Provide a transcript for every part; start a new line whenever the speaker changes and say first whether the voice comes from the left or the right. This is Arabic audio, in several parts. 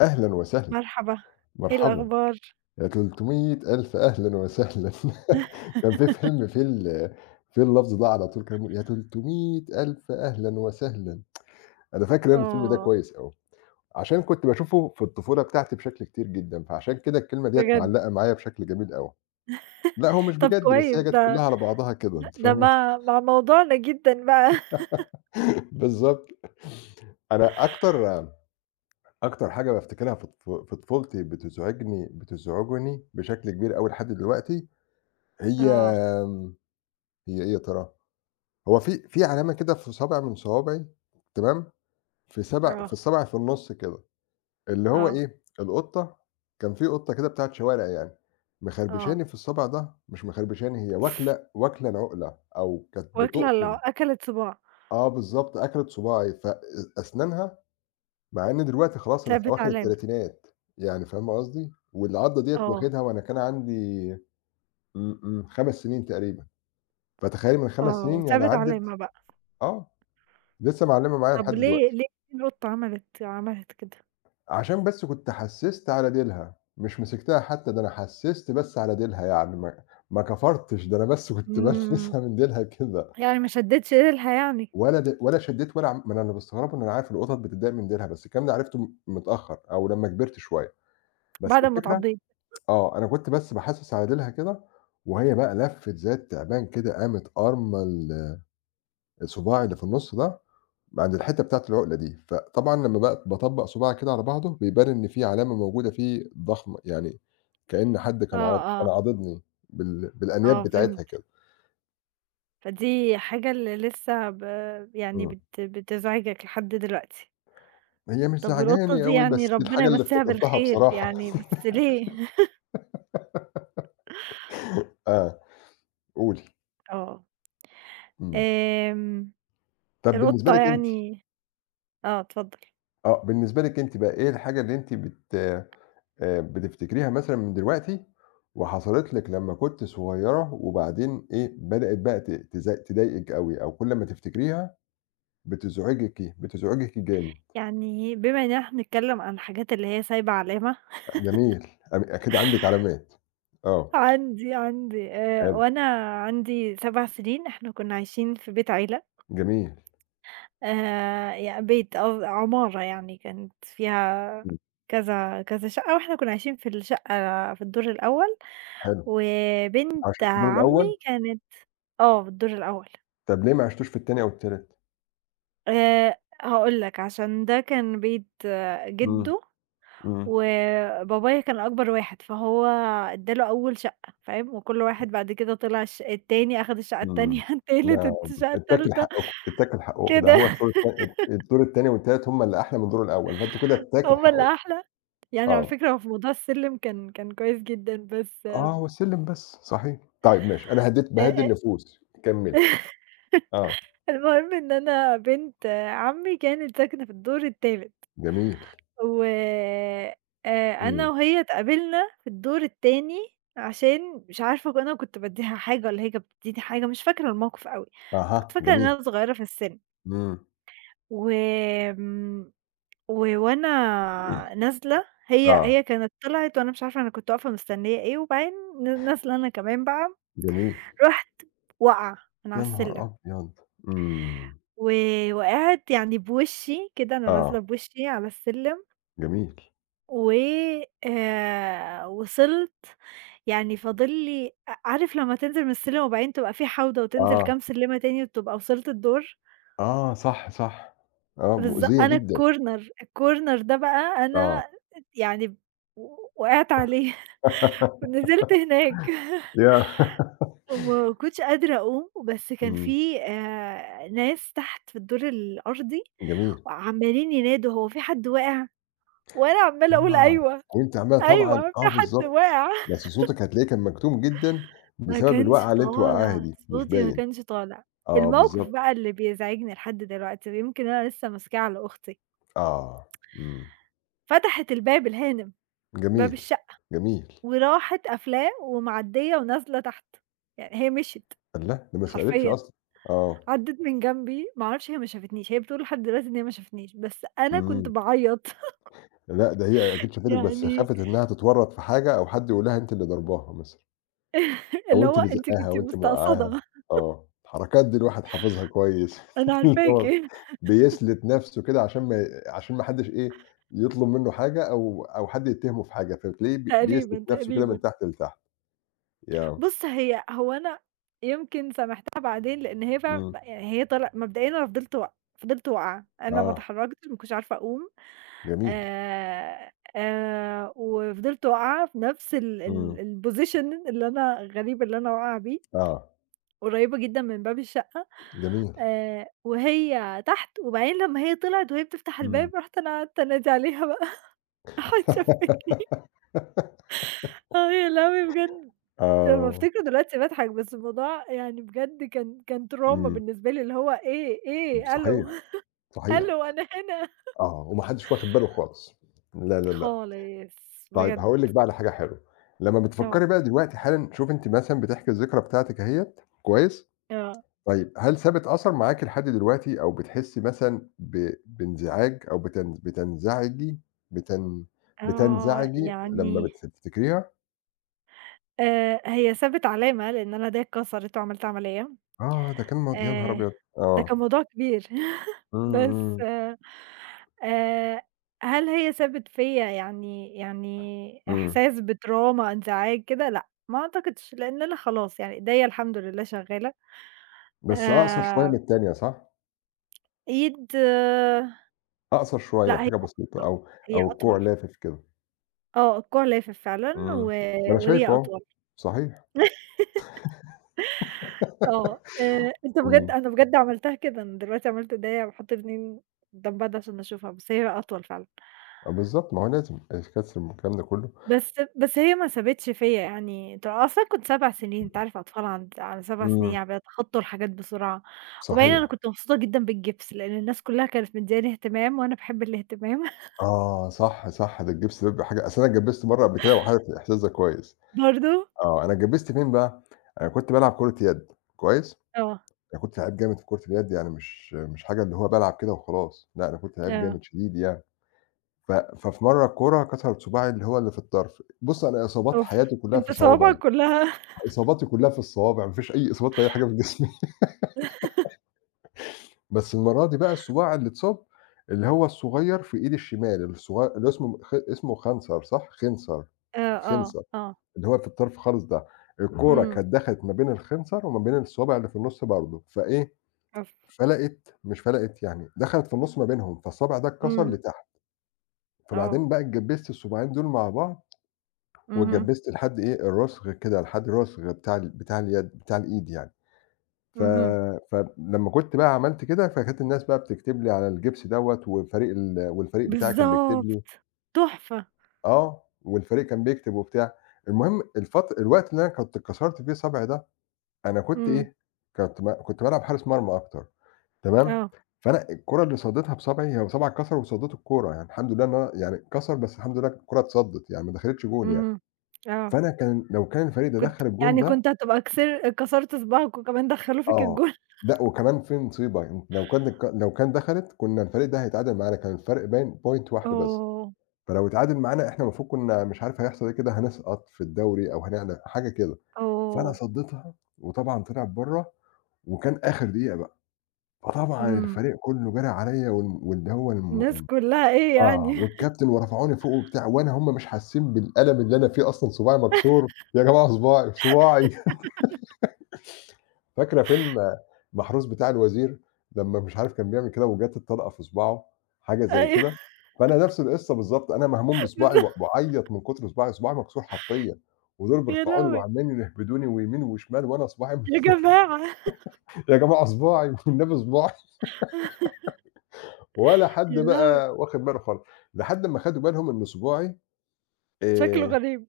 left: أهلًا وسهلًا،
right: مرحبا، إيه
left: مرحبًا،
right: الأخبار؟
left: يا 300.000 أهلًا وسهلًا كان في فيلم فيه فيه اللفظ ده على طول كان بيقول يا 300.000 أهلًا وسهلًا. أنا فاكر أنا الفيلم ده
right: آه،
left: كويس أوي، عشان كنت باشوفه في الطفولة بتاعتي بشكل كتير جدًا، فعشان كده الكلمة ديّة
right: بجد،
left: معلقة معايا بشكل جميل أوي. لأ هو مش
right: طب
left: بجد بس
right: كويس
left: هي جات
right: ده
left: كلها على بعضها كده
right: د
left: أنت
right: ده
left: فاهمة؟
right: مع موضوعنا جدًا بقى.
left: بالضبط. أنا أكتر حاجة بافتكرها في طفولتي بتزعجني بشكل كبير أوي لحد دلوقتي هي،
right: آه،
left: آمم، هي إيه يا ترى؟ هو في علامة كده في صابع من صوابعي. تمام. في
right: آه،
left: الصابع في النُص كده، اللي هو
right: آه،
left: إيه، القطة. كان في قطة كده بتاعة شوارع يعني،
right: آه،
left: مخربشاني في الصابع ده، مش مخربشاني، هي واكلة العُقلة أو كانت
right: واكلة ال
left: بتقطم.
right: أكلت صباع،
left: آه بالضبط، أكلت صُباعي ف أ أسنانها، مع إن دلوقتي خلاص أنا في
right: سابت
left: أواخر
right: علامة،
left: التلاتينات. يعني فاهمة قصدي؟ والعضة ديّة
right: آه،
left: واخدها وأنا كان عندي إمم، إمم، 5 سنين تقريبًا، فتخيّلي من 5
right: آه،
left: سنين يعني
right: وسابت
left: عدِّت.
right: علامة بقى،
left: آه. لسه معلّمة معايا
right: طب
left: لحد
right: ليه
left: دلوقتي،
right: ليه القطة عملت كده؟
left: عشان بس كنت حسّست على ديلها، مش مسكتها حتى، ده أنا حسّست بس على ديلها يعني ما كفرتش، ده أنا بس كنت
right: إمم،
left: بلمسها من ديلها كده،
right: يعني ما شدتش ريلها يعني
left: ولا شدّيت ولا عم ما أنا اللي باستغربه إن أنا عارف القطط بتتضايق من ديلها، بس الكلام ده عرفته متأخّر أو لمّا كبرت شوية، بس
right: بعد ما
left: الفكرة
right: اتعضيت،
left: آه، أنا كنت بس باحسّس على ديلها كده، وهي بقى لفِّت زي التعبان كده، قامت قارمة الصُباع اللي في النُص ده عند الحتّة بتاعة العُقلة دي، فطبعًا لمّا بقى باطبّق صُباعي كده على بعضه بيبان إن في علامة موجودة فيه ضخمة، يعني كإن حد كان
right: آه،
left: عاض كان
right: آه،
left: عاضدني بالأنياب
right: آه،
left: بتاعتها
right: فهمت،
left: كده.
right: فدي حاجة اللي لسه يعني
left: إمم.
right: بتزعجك لحد دلوقتي.
left: هي مش
right: طب والقطة
left: زعجاني
right: دي
left: أوي،
right: يعني
left: بس دي
right: ربنا
left: الحاجة اللي
right: يمسّيها
left: افتكرتها
right: بالخير
left: بصراحة.
right: يعني، بس ليه؟
left: آه، قولي.
right: آه،
left: إمم.
right: آمم،
left: طَب بالنسبة
right: القطة
left: لِك أنتِ،
right: يعني آه، اتفضل.
left: آه، بالنسبة لِك أنتِ بقى إيه الحاجة اللي أنتِ بت بتفتكريها مثلًا من دلوقتي وحصلت لِك لمّا كنتِ صغيّرة، وبعدين إيه، بدأت بقى ت تز تضايقِك أوي أو كل ما تفتكريها بتزعجِكِ، إيه؟ بتزعجِكِ جامد.
right: يعني بما إن إحنا بنتكلّم عن الحاجات اللي هي سايبة علامة،
left: جميل. أم أكيد عندِك علامات. آه،
right: عندي
left: حلو،
right: وأنا عندي 7 سنين إحنا كنّا عايشين في بيت عيلة،
left: جميل،
right: يع بيت قصد عمارة يعني كانت فيها
left: إمم،
right: كذا، كذا شقة وإحنا كنّا عايشين في الشقة في الدور الأول،
left: حلو،
right: وبنت
left: عشان في الدور
right: عمي
left: الأول.
right: كانت في الدور الأول.
left: طب ليه ما عشتوش في التاني أو التالت؟
right: هاقول لك، عشان ده كان بيت
left: إمم،
right: جِدّه،
left: إمم،
right: وبابايا كان أكبر واحد، فهو ادّى له أول شقة فاهم، وكل واحد بعد كده طلع التاني أخد الشقة التانية،
left: إمم، نعم،
right: الشقة
left: اتّاكل
right: التالتة
left: حقُّكم، اتّاكل حقُّكم، ده
right: كده.
left: هو الشعور، الت الت الدور التاني والتالت هُم اللي أحلى من الدور الأول، فأنتم كده اتّاكل
right: هم
left: حقُّكم.
right: اللي أحلى. يعني على
left: آه،
right: فكرة هو في موضوع السلِّم كان كويس جدًا، بس
left: آه، هو السلِّم بس، صحيح، طيب ماشي، أنا هدّيت باهدّي النفوس، كمّلي. آه،
right: المهم إن أنا بنت عمي كانت ساكنة في الدور التالت.
left: جميل،
right: و
left: إمم،
right: أنا وهي اتقابلنا في الدور التاني، عشان مش عارفة أنا كنت بادّيها حاجة والّا هي كانت بتدّيني حاجة، مش فاكرة الموقف أوي، كنت
left: أها،
right: فاكرة إن
left: جميل،
right: أنا صغيرة في السِن،
left: إمم،
right: وآمم و وأنا نازلة، هي
left: آه،
right: هي كانت طلعت وأنا مش عارفة أنا كنت واقفة مستنية إيه، وبعدين نازلة أنا كمان بقى،
left: جميل.
right: رُحت واقعة من على
left: يا نهار
right: السلِّم.
left: أبيض! إمم.
right: و وقعت يعني بوشّي كده، أنا
left: آه،
right: نازلة بوشّي على السلِّم
left: جميل.
right: و وصلت. يعني فاضل لي عارف لمّا تنزل من السلم وبعدين تبقى في حوضة وتنزل
left: آه،
right: كام سلِّمة تاني وتبقى وصلت الدور؟
left: آه، صح، صح. آه، مؤذية
right: أنا
left: جدًا.
right: الcorner ده بقى
left: آه.
right: أنا يعني، وقعت عليه ونزلت هناك.
left: ياه!
right: وما كنتش قادرة أقوم، بس كان
left: إمم،
right: في ناس تحت في الدور الأرضي
left: جميل.
right: وعمّالين ينادوا: "هو في حد واقع؟" وأنا عمّالة أقول:
left: آه،
right: "أيوه،
left: وأنتِ عاملاها طبعًا،
right: أيوه،
left: آه،
right: في حد
left: بالضبط.
right: واقع."
left: بس صوتِك هتلاقيه كان مكتوم جدًا
right: ما
left: بسبب
right: كانش
left: الوقعة اللي أنتِ وقعاها
right: طالع،
left: دي، مش
right: صوتي ما
left: باين.
right: كانش طالع.
left: آه،
right: الموقف
left: بالضبط.
right: بقى اللي بيزعجني لحد دلوقتي ويمكن أنا لسه ماسكاه على أختي،
left: آه، إمم.
right: فتحت الباب الهانم، باب
left: جميل،
right: الشقة
left: جميل.
right: وراحت قافلاه ومعدية ونازلة تحت، يعني هي مشيت
left: الله! ده ما سألتش
right: حرفيًا،
left: أصلًا. آه،
right: عدِّت من جنبي، ما أعرفش هي ما شافتنيش، هي بتقول لحد دلوقتي إن هي ما شافتنيش، بس أنا كنت
left: إمم.
right: باعيط.
left: لأ، ده هي أكيد شافتِك بس
right: يعني
left: خافت إنها تتورّط في حاجة أو حد يقول لها أنتِ اللي ضرباها مثلًا. أو
right: اللي
left: أنتِ
right: هو
left: اللي
right: أنتِ
left: زقّاها
right: كنتِ
left: أو أنتِ موقّعاها،
right: مستقصدة،
left: آه، الحركات دي الواحد حافظها كويس.
right: أنا
left: اللي
right: عارفاكِ.
left: هو بيسلِت نَفْسه كده عشان ما عشان ما حدّش، إيه، يطلب منّه حاجة أو حد يتهمه في حاجة، فتلاقيه بيسلِت
right: تقريبًا،
left: نَفْسه كده
right: تقريبًا.
left: من تحت لتحت. ياه!
right: بُص، هي هو أنا يمكن سامحتها بعدين لإن هي فعلًا
left: إمم،
right: يعني هي طل مبدئيًا أنا فضلت واقعة، أنا ما
left: آه،
right: اتحركتش ما كنتش عارفة أقوم،
left: جميل،
right: وفضلت واقعة في نفس ال ال
left: إمم،
right: الposition اللي أنا الغريب اللي أنا واقعة بيه،
left: آه،
right: قريبة جدًا من باب الشقة،
left: جميل،
right: وهي تحت وبعدين لمّا هي طلعت وهي بتفتح
left: إمم،
right: الباب رُحت أنا قعدت أنادي عليها بقى. راحت شافتني. آه يا لهوي بجد. لمّا
left: آه،
right: بافتكره دلوقتي باضحك، بس الموضوع يعني بجد كان trauma
left: إمم،
right: بالنسبة لي، اللي هو إيه، ألو،
left: صحيح، صحيح،
right: ألو أنا هنا
left: آه، وما حدّش واخد باله خالص. لا، لا، لا.
right: خالص
left: طيب
right: بجد.
left: هاقول لِك بقى على حاجة حلوة. لمّا
right: آه،
left: بتفكّري بقى دلوقتي حالًا شوفي أنتِ مثلًا بتحكي الذكرى بتاعتِك أهيّة، كويس،
right: آه،
left: طيب هل سابت أثر معاكِ لحد دلوقتي أو بتحسّي مثلًا بانزعاج أو بتنزعجي بتن
right: آه،
left: بتنزعجي لمّا
right: يعني،
left: بتفتكريها؟
right: هي سابت علامة، لإن أنا إيديا اتكسرت وعملت عملية.
left: آه، ده كان مو يا نهار
right: آآ،
left: أبيض!
right: ده
left: آه،
right: كان موضوع كبير.
left: إمم،
right: بس
left: إمم،
right: آآ، هل هي سابت فيّا يعني
left: إمم،
right: إحساس بTrauma، انزعاج كده؟ لأ، ما أعتقدش، لإن أنا خلاص يعني إيديا الحمد لله شغّالة.
left: بس أقصر شوية من
right: آآ،
left: التانية صح؟
right: إيد
left: أقصر شوية
right: لأ، هي
left: حاجة بسيطة
right: أطول،
left: أو
right: هي
left: أو كوع
right: أطول.
left: لافف كده،
right: آه، الكوع لافف فعلًا،
left: إمم،
right: و
left: ما أنا
right: وهي
left: شايفه أهو،
right: أطول.
left: صحيح،
right: آه، أنت بجد
left: إمم.
right: أنا بجد عملتها كده، أنا دلوقتي عملت إيديّا باحط الاتنين قدام بعض عشان أشوفها، بس هي أطول فعلًا.
left: آه بالضبط، ما هو لازم الكَسْر والكلام ده كُلّه.
right: بس هي ما سابتش فيّا يعني، أصلًا كنت 7 سنين، أنت عارف أطفال على 7 سنين
left: إمم،
right: يعني بيتخطّوا الحاجات بسرعة، وبعدين أنا
left: صحيح.
right: كنت مبسوطة جدًا بالجبس، لإن الناس كلّها كانت مدّياني اهتمام وأنا باحب الاهتمام.
left: آه، صح، صح، ده الجِبْس ده بيبقى حاجة، أصل أنا اتجبِّزت مرّة قبل كده وعارف الإحساس ده كويس.
right: برضه
left: آه، أنا اتجبِّزت فين بقى، أنا كنت بالعب كرة يد كويس.
right: آه،
left: أنا كنت لعيب جامد في كرة اليد، يعني مش حاجة اللي هو بالعب كده وخلاص، لأ، أنا كنت لعيب
right: آه،
left: جامد شديد يعني. ف ففي مرّة الكورة كسرت صُباعي اللي هو اللي في الطرف. بُص، أنا إصابات
right: أوف!
left: حياتي كُلّها في
right: أنت
left: صوابعي،
right: صوابعك كلّها.
left: إصاباتي كُلّها في الصوابع، ما فيش أي إصابات في أي حاجة في جسمي. بس المرّة دي بقى الصباع اللي اتصاب، اللي هو الصغيّر في إيدي الشمال، اللي اسمه خنصر صح؟ خنصر،
right: آه، آه،
left: الخنصر
right: آه،
left: اللي هو في الطرف خالص ده. إمم. الكورة
right: إمم،
left: كانت دخلت ما بين الخنصر وما بين الصابع اللي في النُص برضه، فإيه،
right: أوف!
left: فلَقِت مش فلَقِت يعني، دخلت في النُص ما بينهم، فالصابع ده اتكسر
right: إمم،
left: لتحت،
right: آه،
left: فبعدين بقى اتجبّست الصباعين دول مع بعض،
right: اهم،
left: واتجبّست لحد إيه، الرُسغ كده، لحد الرُسغ بتاع ال بتاع اليد بتاع الإيد يعني. ف
right: اهم.
left: فلمّا كنت بقى عملت كده، فكانت الناس بقى بتكتب لي على الجبس دوّة، وفريق ال والفريق بتاعي كان بيكتب لي،
right: بالضبط، تحفة.
left: آه، والفريق كان بيكتب وبتاع. المهم الوقت اللي أنا كنت اتكسرت فيه صابعي ده، أنا كنت
right: إمم،
left: إيه، كنت بالعب حارس مرمى أكتر، تمام،
right: آه،
left: فأنا الكورة اللي صديتها بصابعي، هو صابعي اتكسر وصديته الكورة، يعني الحمد لله إن أنا يعني اتكسر بس الحمد لله الكورة اتصدت يعني ما دخلتش جون يعني.
right: اهم، آه،
left: فأنا كان لو كان الفريق ده
right: كنت
left: دخّل الجون
right: يعني
left: ده
right: كنت هتبقى كسر كسرتِ صباعِك وكمان دخّلوه فيكِ
left: آه،
right: الجُل.
left: لأ وكمان في نصيبة، أنت لو كان دخلت كنا الفريق ده هيتعادل معانا، كان الفرق باين point واحدة بس،
right: آه،
left: فلو اتعادل معانا إحنا المفروض كنا مش عارف هيحصل إيه كده، هنسقط في الدوري أو هنعمل حاجة كده، فأنا
right: آه،
left: صديتها وطبعًا طلعت برّه وكان آخر دقيقة بقى، فطبعًا
right: إمم،
left: الفريق كلّه جرى عليّا وال واللي هو الم
right: الناس
left: ال
right: كلّها إيه
left: آه،
right: يعني.
left: والكابتن ورفعوني فوق وبتاع وأنا، هُم مش حاسين بالألم اللي أنا فيه أصلًا، صباعي مكسور، يا جماعة صباعي، صباعي. فاكرة فيلم محروس بتاع الوزير، لمّا مش عارف كان بيعمل كده وجات الطلقة في صباعه، حاجة زي
right: أيوه،
left: كده، فأنا نفس القصة بالضبط، أنا مهموم بصباعي
right: بالضبط،
left: و باعيّط من كتر صباعي، صباعي مكسور حرفيًا، ودول
right: يا
left: بيرفعوا لي
right: لهوي!
left: وعمّالين يحدفوني ويمين وشمال وأنا صباعي
right: يا جماعة
left: يا جماعة صباعي والنبي صباعي، ولا حد
right: يا لهوي!
left: بقى واخد باله خالص، لحد أمّا خدوا بالهم إن صباعي
right: شكله
left: آآ
right: غريب،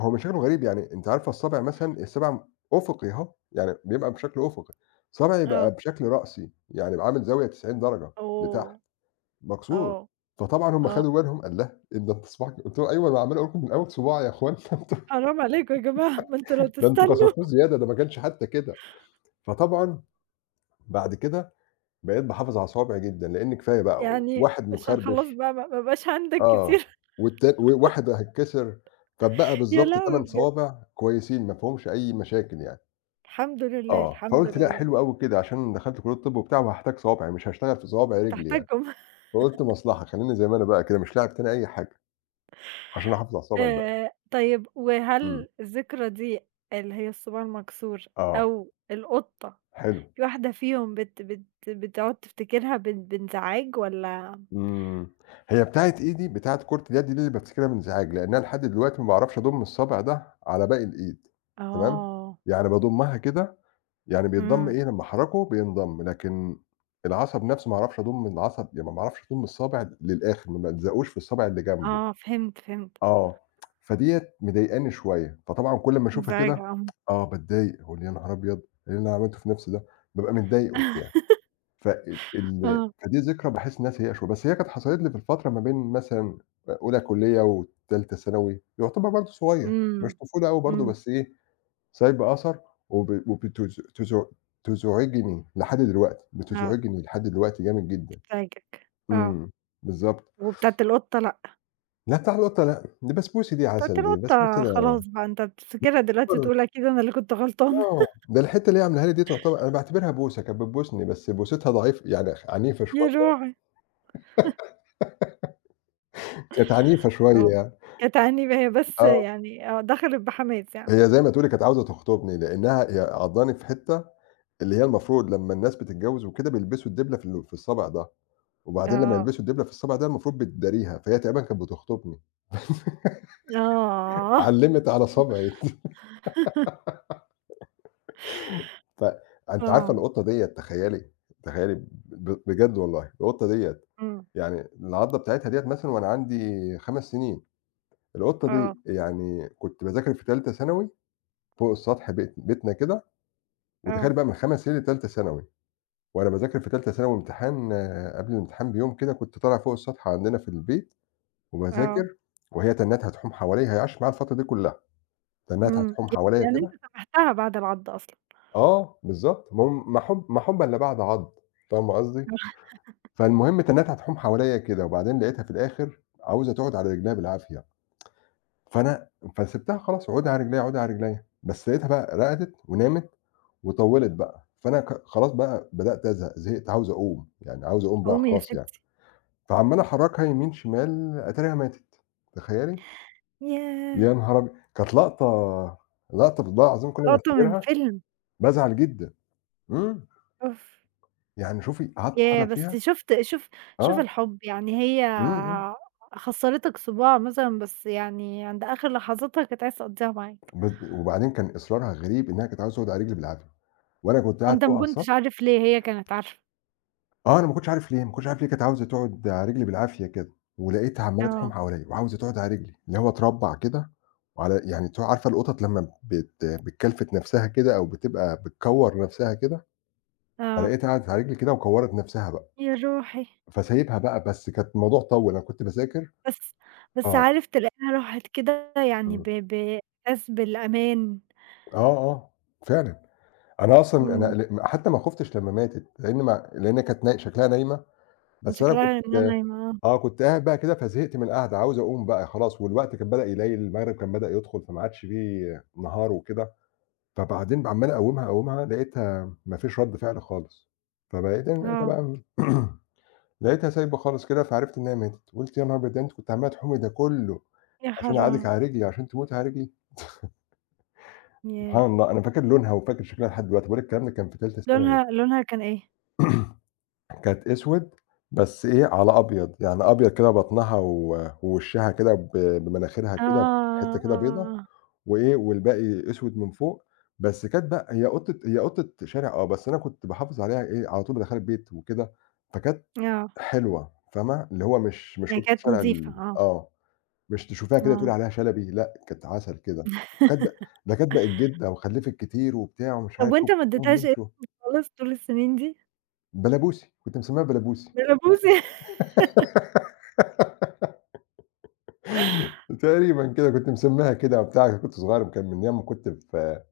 left: هو مش شكله غريب، يعني أنتِ عارفة الصابع مثلًا الصباع أُفقي أهو، يعني بيبقى بشكل أُفقي، صابعي بقى
right: آه،
left: بشكل رأسي، يعني بقى عامل زاوية 90 درجة لتحت،
right: أوه!
left: مكسور،
right: آه،
left: فطبعًا هُم
right: آه،
left: خدوا بالهم، قال لأ، إيه ده أنت صباعك، قُلت له: "أيوه أنا عمّال أقول لكم من أول صباعي يا أخوانا أنتم
right: حرام عليكم يا جماعة، ما أنتم لو
left: ده أنتم
right: تستنوا،
left: كسرتوه زيادة، ده ما كانش حتى كده." فطبعًا بعد كده بقيت باحافظ على صوابعي جدًا، لإن كفاية بقى
right: يعني
left: واحد
right: عشان خلاص
left: متخربش
right: بقى ما بقاش عندك
left: آه،
right: كتير.
left: والتا وواحد هيتكسر، فاتبقى
right: يا
left: بالضبط
right: لهوي
left: 8
right: بجد!
left: صوابع كويسين ما فيهمش أي مشاكل يعني.
right: الحمد لله،
left: آه،
right: الحمد
left: فقُلت لأ
right: لله،
left: حلو أوي كده، عشان دخلت كلية طِب وبتاع وهاحتاج صوابع، مش هاشتغل في صوابع رجلي يعني،
right: هتحتاجهم.
left: فقُلت مصلحة، خلّيني زي ما أنا بقى كده مش لاعب تاني أي حاجة، عشان أحافظ على الصوابع الباقية.
right: طيب
left: إمم،
right: وهل الذكرى دي اللي هي الصباع المكسور
left: آه،
right: أو القطة،
left: حلو،
right: في واحدة فيهم بت بت بتقعد تفتكرها بانزعاج والّا؟
left: إمم، هي بتاعة إيدي بتاعة كرة اليد دي اللي بافتكرها بانزعاج، لأن أنا لحد دلوقتي ما باعرفش أضُم الصابع ده على باقي الإيد. تمام.
right: آه.
left: يعني باضمّها كده، يعني بيتضم
right: إمم.
left: إيه، لمّا أحرّكه بينضم، لكن العصب نَفْسه ما اعرفش أضُم العصب، يعني ما باعرفش أضُم الصابع للآخر، ما بالزقوش في الصابع اللي جنبه.
right: آه فهمت، فهمت.
left: آه، فديّة مضايقاني شوية، فطبعًا كل أمّا أشوفها
right: مزعجة
left: كده
right: آه.
left: آه، باتضايق، أقول يا نهار أبيض! إيه اللي أنا عملته في نفسي ده؟ بابقى متضايق وبتاع، ف ال ال
right: آه.
left: فدي ذكرى باحس إنها سيئة شوية، بس هي كانت حصلت لي في الفترة ما بين مثلًا أولى كلية وتالتة ثانوي، يعتبر برضه صغير، مش
right: إمم.
left: طفولة أوي برضه،
right: إمم.
left: بس إيه، سايب أثر، وب وبتز تز تزعجني لحد دلوقتي،
right: آه
left: بتزعجني لحد دلوقتي جامد جدًا.
right: بتزعجك. آه.
left: إمم، بالضبط.
right: وبتاعة القطة لأ.
left: لأ بتاع القطة لأ، دي بسبوسة دي،
right: بتاعة
left: عسل دي، بسبوسة
right: القطة
left: ده
right: خلاص بقى أنت بتفتكرها دلوقتي تقول أكيد أنا اللي كنت غلطان.
left: آه، ده الحتّة اللي هي عاملاها لي دي تعتبر أنا باعتبرها بوسة، كانت بتبوسني، بس بوستها ضعيف يعني عنيفة
right: يا
left: شوية،
right: روعي!
left: كانت عنيفة شوية
right: آه.
left: يعني،
right: كانت عنيبة هي بس
left: آه،
right: يعني آه دخلت بحماس يعني.
left: هي زي ما تقولي كانت عاوزة تخطبني، لإنها هي عضّاني في حتّة اللي هي المفروض لمّا الناس بتتجوّز وكده بيلبسوا الدبلة في الصابع ده، وبعدين لمّا
right: آه،
left: يلبسوا الدبلة في الصابع ده المفروض بتداريها، فهي تقريبًا كانت بتخطبني،
right: آه،
left: علّمت على صابعي. ف أنتِ عارفة
right: آه،
left: القطة ديّة تخيّلي، تخيّلي بجد والله القطة ديّة،
right: إمم،
left: يعني العضّة بتاعتها ديّة مثلًا وأنا عندي 5 سنين. القطة دي
right: آه،
left: يعني كنت باذاكر في تالتة ثانوي فوق السطح بيتنا كده،
right: آه،
left: وتخيّل بقى من 5 سنين لتالتة ثانوي، وأنا باذاكر في تالتة ثانوي امتحان آه، قبل الامتحان بيوم كده كنت طالع فوق السطح عندنا في البيت
right: آه،
left: وباذاكر، وهي تنّتها تحوم حواليّا، هي عاشت معايا الفترة دي كلّها، تنّتها
right: إمم،
left: تحوم حواليّا
right: يعني أنت
left: كده.
right: سامحتها بعد العضّ أصلًا.
left: آه بالضبط، ما هو ما حُبًا لا بعد عض، فاهمة قصدي؟ فالمهم تنّتها تحوم حواليّا كده، وبعدين لقيتها في الآخر عاوزة تقعد على رجليها بالعافية، فأنا فسِبتها خلاص اقعدي على رجليّا، اقعدي على رجليّا، بس لقيتها بقى رقدت ونامت وطوّلت بقى، فأنا خلاص بقى بدأت أزهق، زهقت عاوز أقوم، يعني عاوز أقوم بقى
right: قومي يا
left: خلاص يعني،
right: ستي،
left: فعمّال أحرّكها يمين، شمال، أتاريها ماتت، تخيّلي؟
right: ياه!
left: يا نهار أبيض! كانت لقطة، لقطة بالله العظيم كل ما
right: لقطة من
left: أفتكرها
right: فيلم،
left: بازعل جدًا، إمم،
right: أوف،
left: يعني شوفي قعدت
right: ياه!
left: أحرّك
right: بس
left: فيها
right: شوف شوف
left: آه،
right: الحُب، يعني هي
left: إمم، إمم،
right: خسّرتك صباع مثلًا بس يعني عند آخر لحظاتها كانت عايزة تقضّيها معاك،
left: بس وبعدين كان إصرارها غريب إنها كانت عاوزة تقعد على رجلي بالعافية، وأنا كنت قاعد
right: وأنت
left: فوق
right: ما
left: على السطح
right: كنتش عارف ليه، هي كانت عارفة،
left: آه، أنا ما كنتش عارف ليه، ما كنتش عارف ليه كانت عاوزة تقعد على رجلي بالعافية كده، ولقيتها عمّالة تحوم
right: آه،
left: حواليّا وعاوزة تقعد على رجلي، اللي هو اتربّع كده يعني عارفة القطط لمّا بتكلفت نَفْسها كده أو بتبقى بتكوّر نَفْسها كده،
right: آه،
left: فلقيتها قعدت على رجلي كده وكوّرت نَفْسها بقى،
right: يا روحي،
left: فسايبها بقى بس كانت الموضوع طوّل، أنا كنت باذاكر
right: بس بس
left: آه،
right: عارف تلاقيها راحت كده يعني
left: إمم،
right: بإحساس بالأمان.
left: آه، آه، فعلًا، أنا أصلًا أنا
right: إمم،
left: حتى ما خُفتش لمّا ماتت، لإن ما لإن كانت شكلها نايمة،
right: كان
left: بس أنا كنت
right: شكلها إنها نايمة.
left: آه، كنت قاعد بقى كده فزهقت من القعدة، عاوز أقوم بقى خلاص والوقت كان بدأ يليل، المغرب كان بدأ يدخل فما عادش فيه نهار وكده، فبعدين عمّال أقومها، أقومها لقيتها ما فيش رَد فعل خالص، فبقيت أنا
right: آه،
left: لقيتها
right: آه،
left: بقى لقيتها سايبة خالص كده فعرفت إنها ماتت، قُلت يا نهار أبيض! ده أنتِ كنتِ عمّالة تحومي ده كُلّه
right: يا
left: عشان أعادِك
right: حرام!
left: على رجلي، عشان تموتي على رجلي! سبحان
right: ياه!
left: الله أنا فاكر لونها وفاكر شكلها لحد دلوقتي، باقول لِك الكلام ده كان في تالتة ثانوي.
right: لونها كان إيه؟
left: كانت أسود، بس إيه، على أبيض، يعني أبيض كده بطنها و ووشّها كده بمناخيرها
right: آه،
left: كده، حتّة
right: آه،
left: كده بيضا،
right: آه،
left: وإيه، والباقي أسود من فوق، بس كانت بقى هي قطة شارع آه، بس أنا كنت باحافظ عليها إيه، على طول بادخّلها البيت وكده، فكانت
right: آه، آه.
left: حلوة، فاهمة؟ اللي هو مش
right: يعني
left: قطة
right: كانت
left: شارع
right: نضيفة
left: ال
right: آه،
left: آه، مش تشوفيها كده تقولي
right: آه،
left: عليها شلبي، لأ، كانت عسل كده، وكانت ب ده كانت بقت جدة وخلّفِت كتير وبتاع ومش
right: طب
left: عارف إيه،
right: وأنت ما
left: وكلّهم
right: اديتهاش
left: يمشوا.
right: اسم خالص طول السنين دي؟
left: بلبوسي، كنت مسمّيها بلبوسي.
right: بلبوسي.
left: تقريبًا كده، كنت مسمّاها كده وبتاع، كنت صغيّر كان من أيام ما كنت في،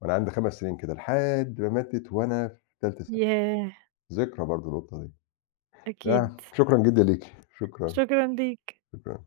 left: وأنا عندي 5 سنين كده، لحد ما ماتت وأنا في تالتة ثانوي،
right: ياه!
left: ذكرى برضه القطة دي.
right: أكيد،
left: آه، شكرًا جدًا ليكِ، شكرًا،
right: شكرًا ليك.
left: شكرًا.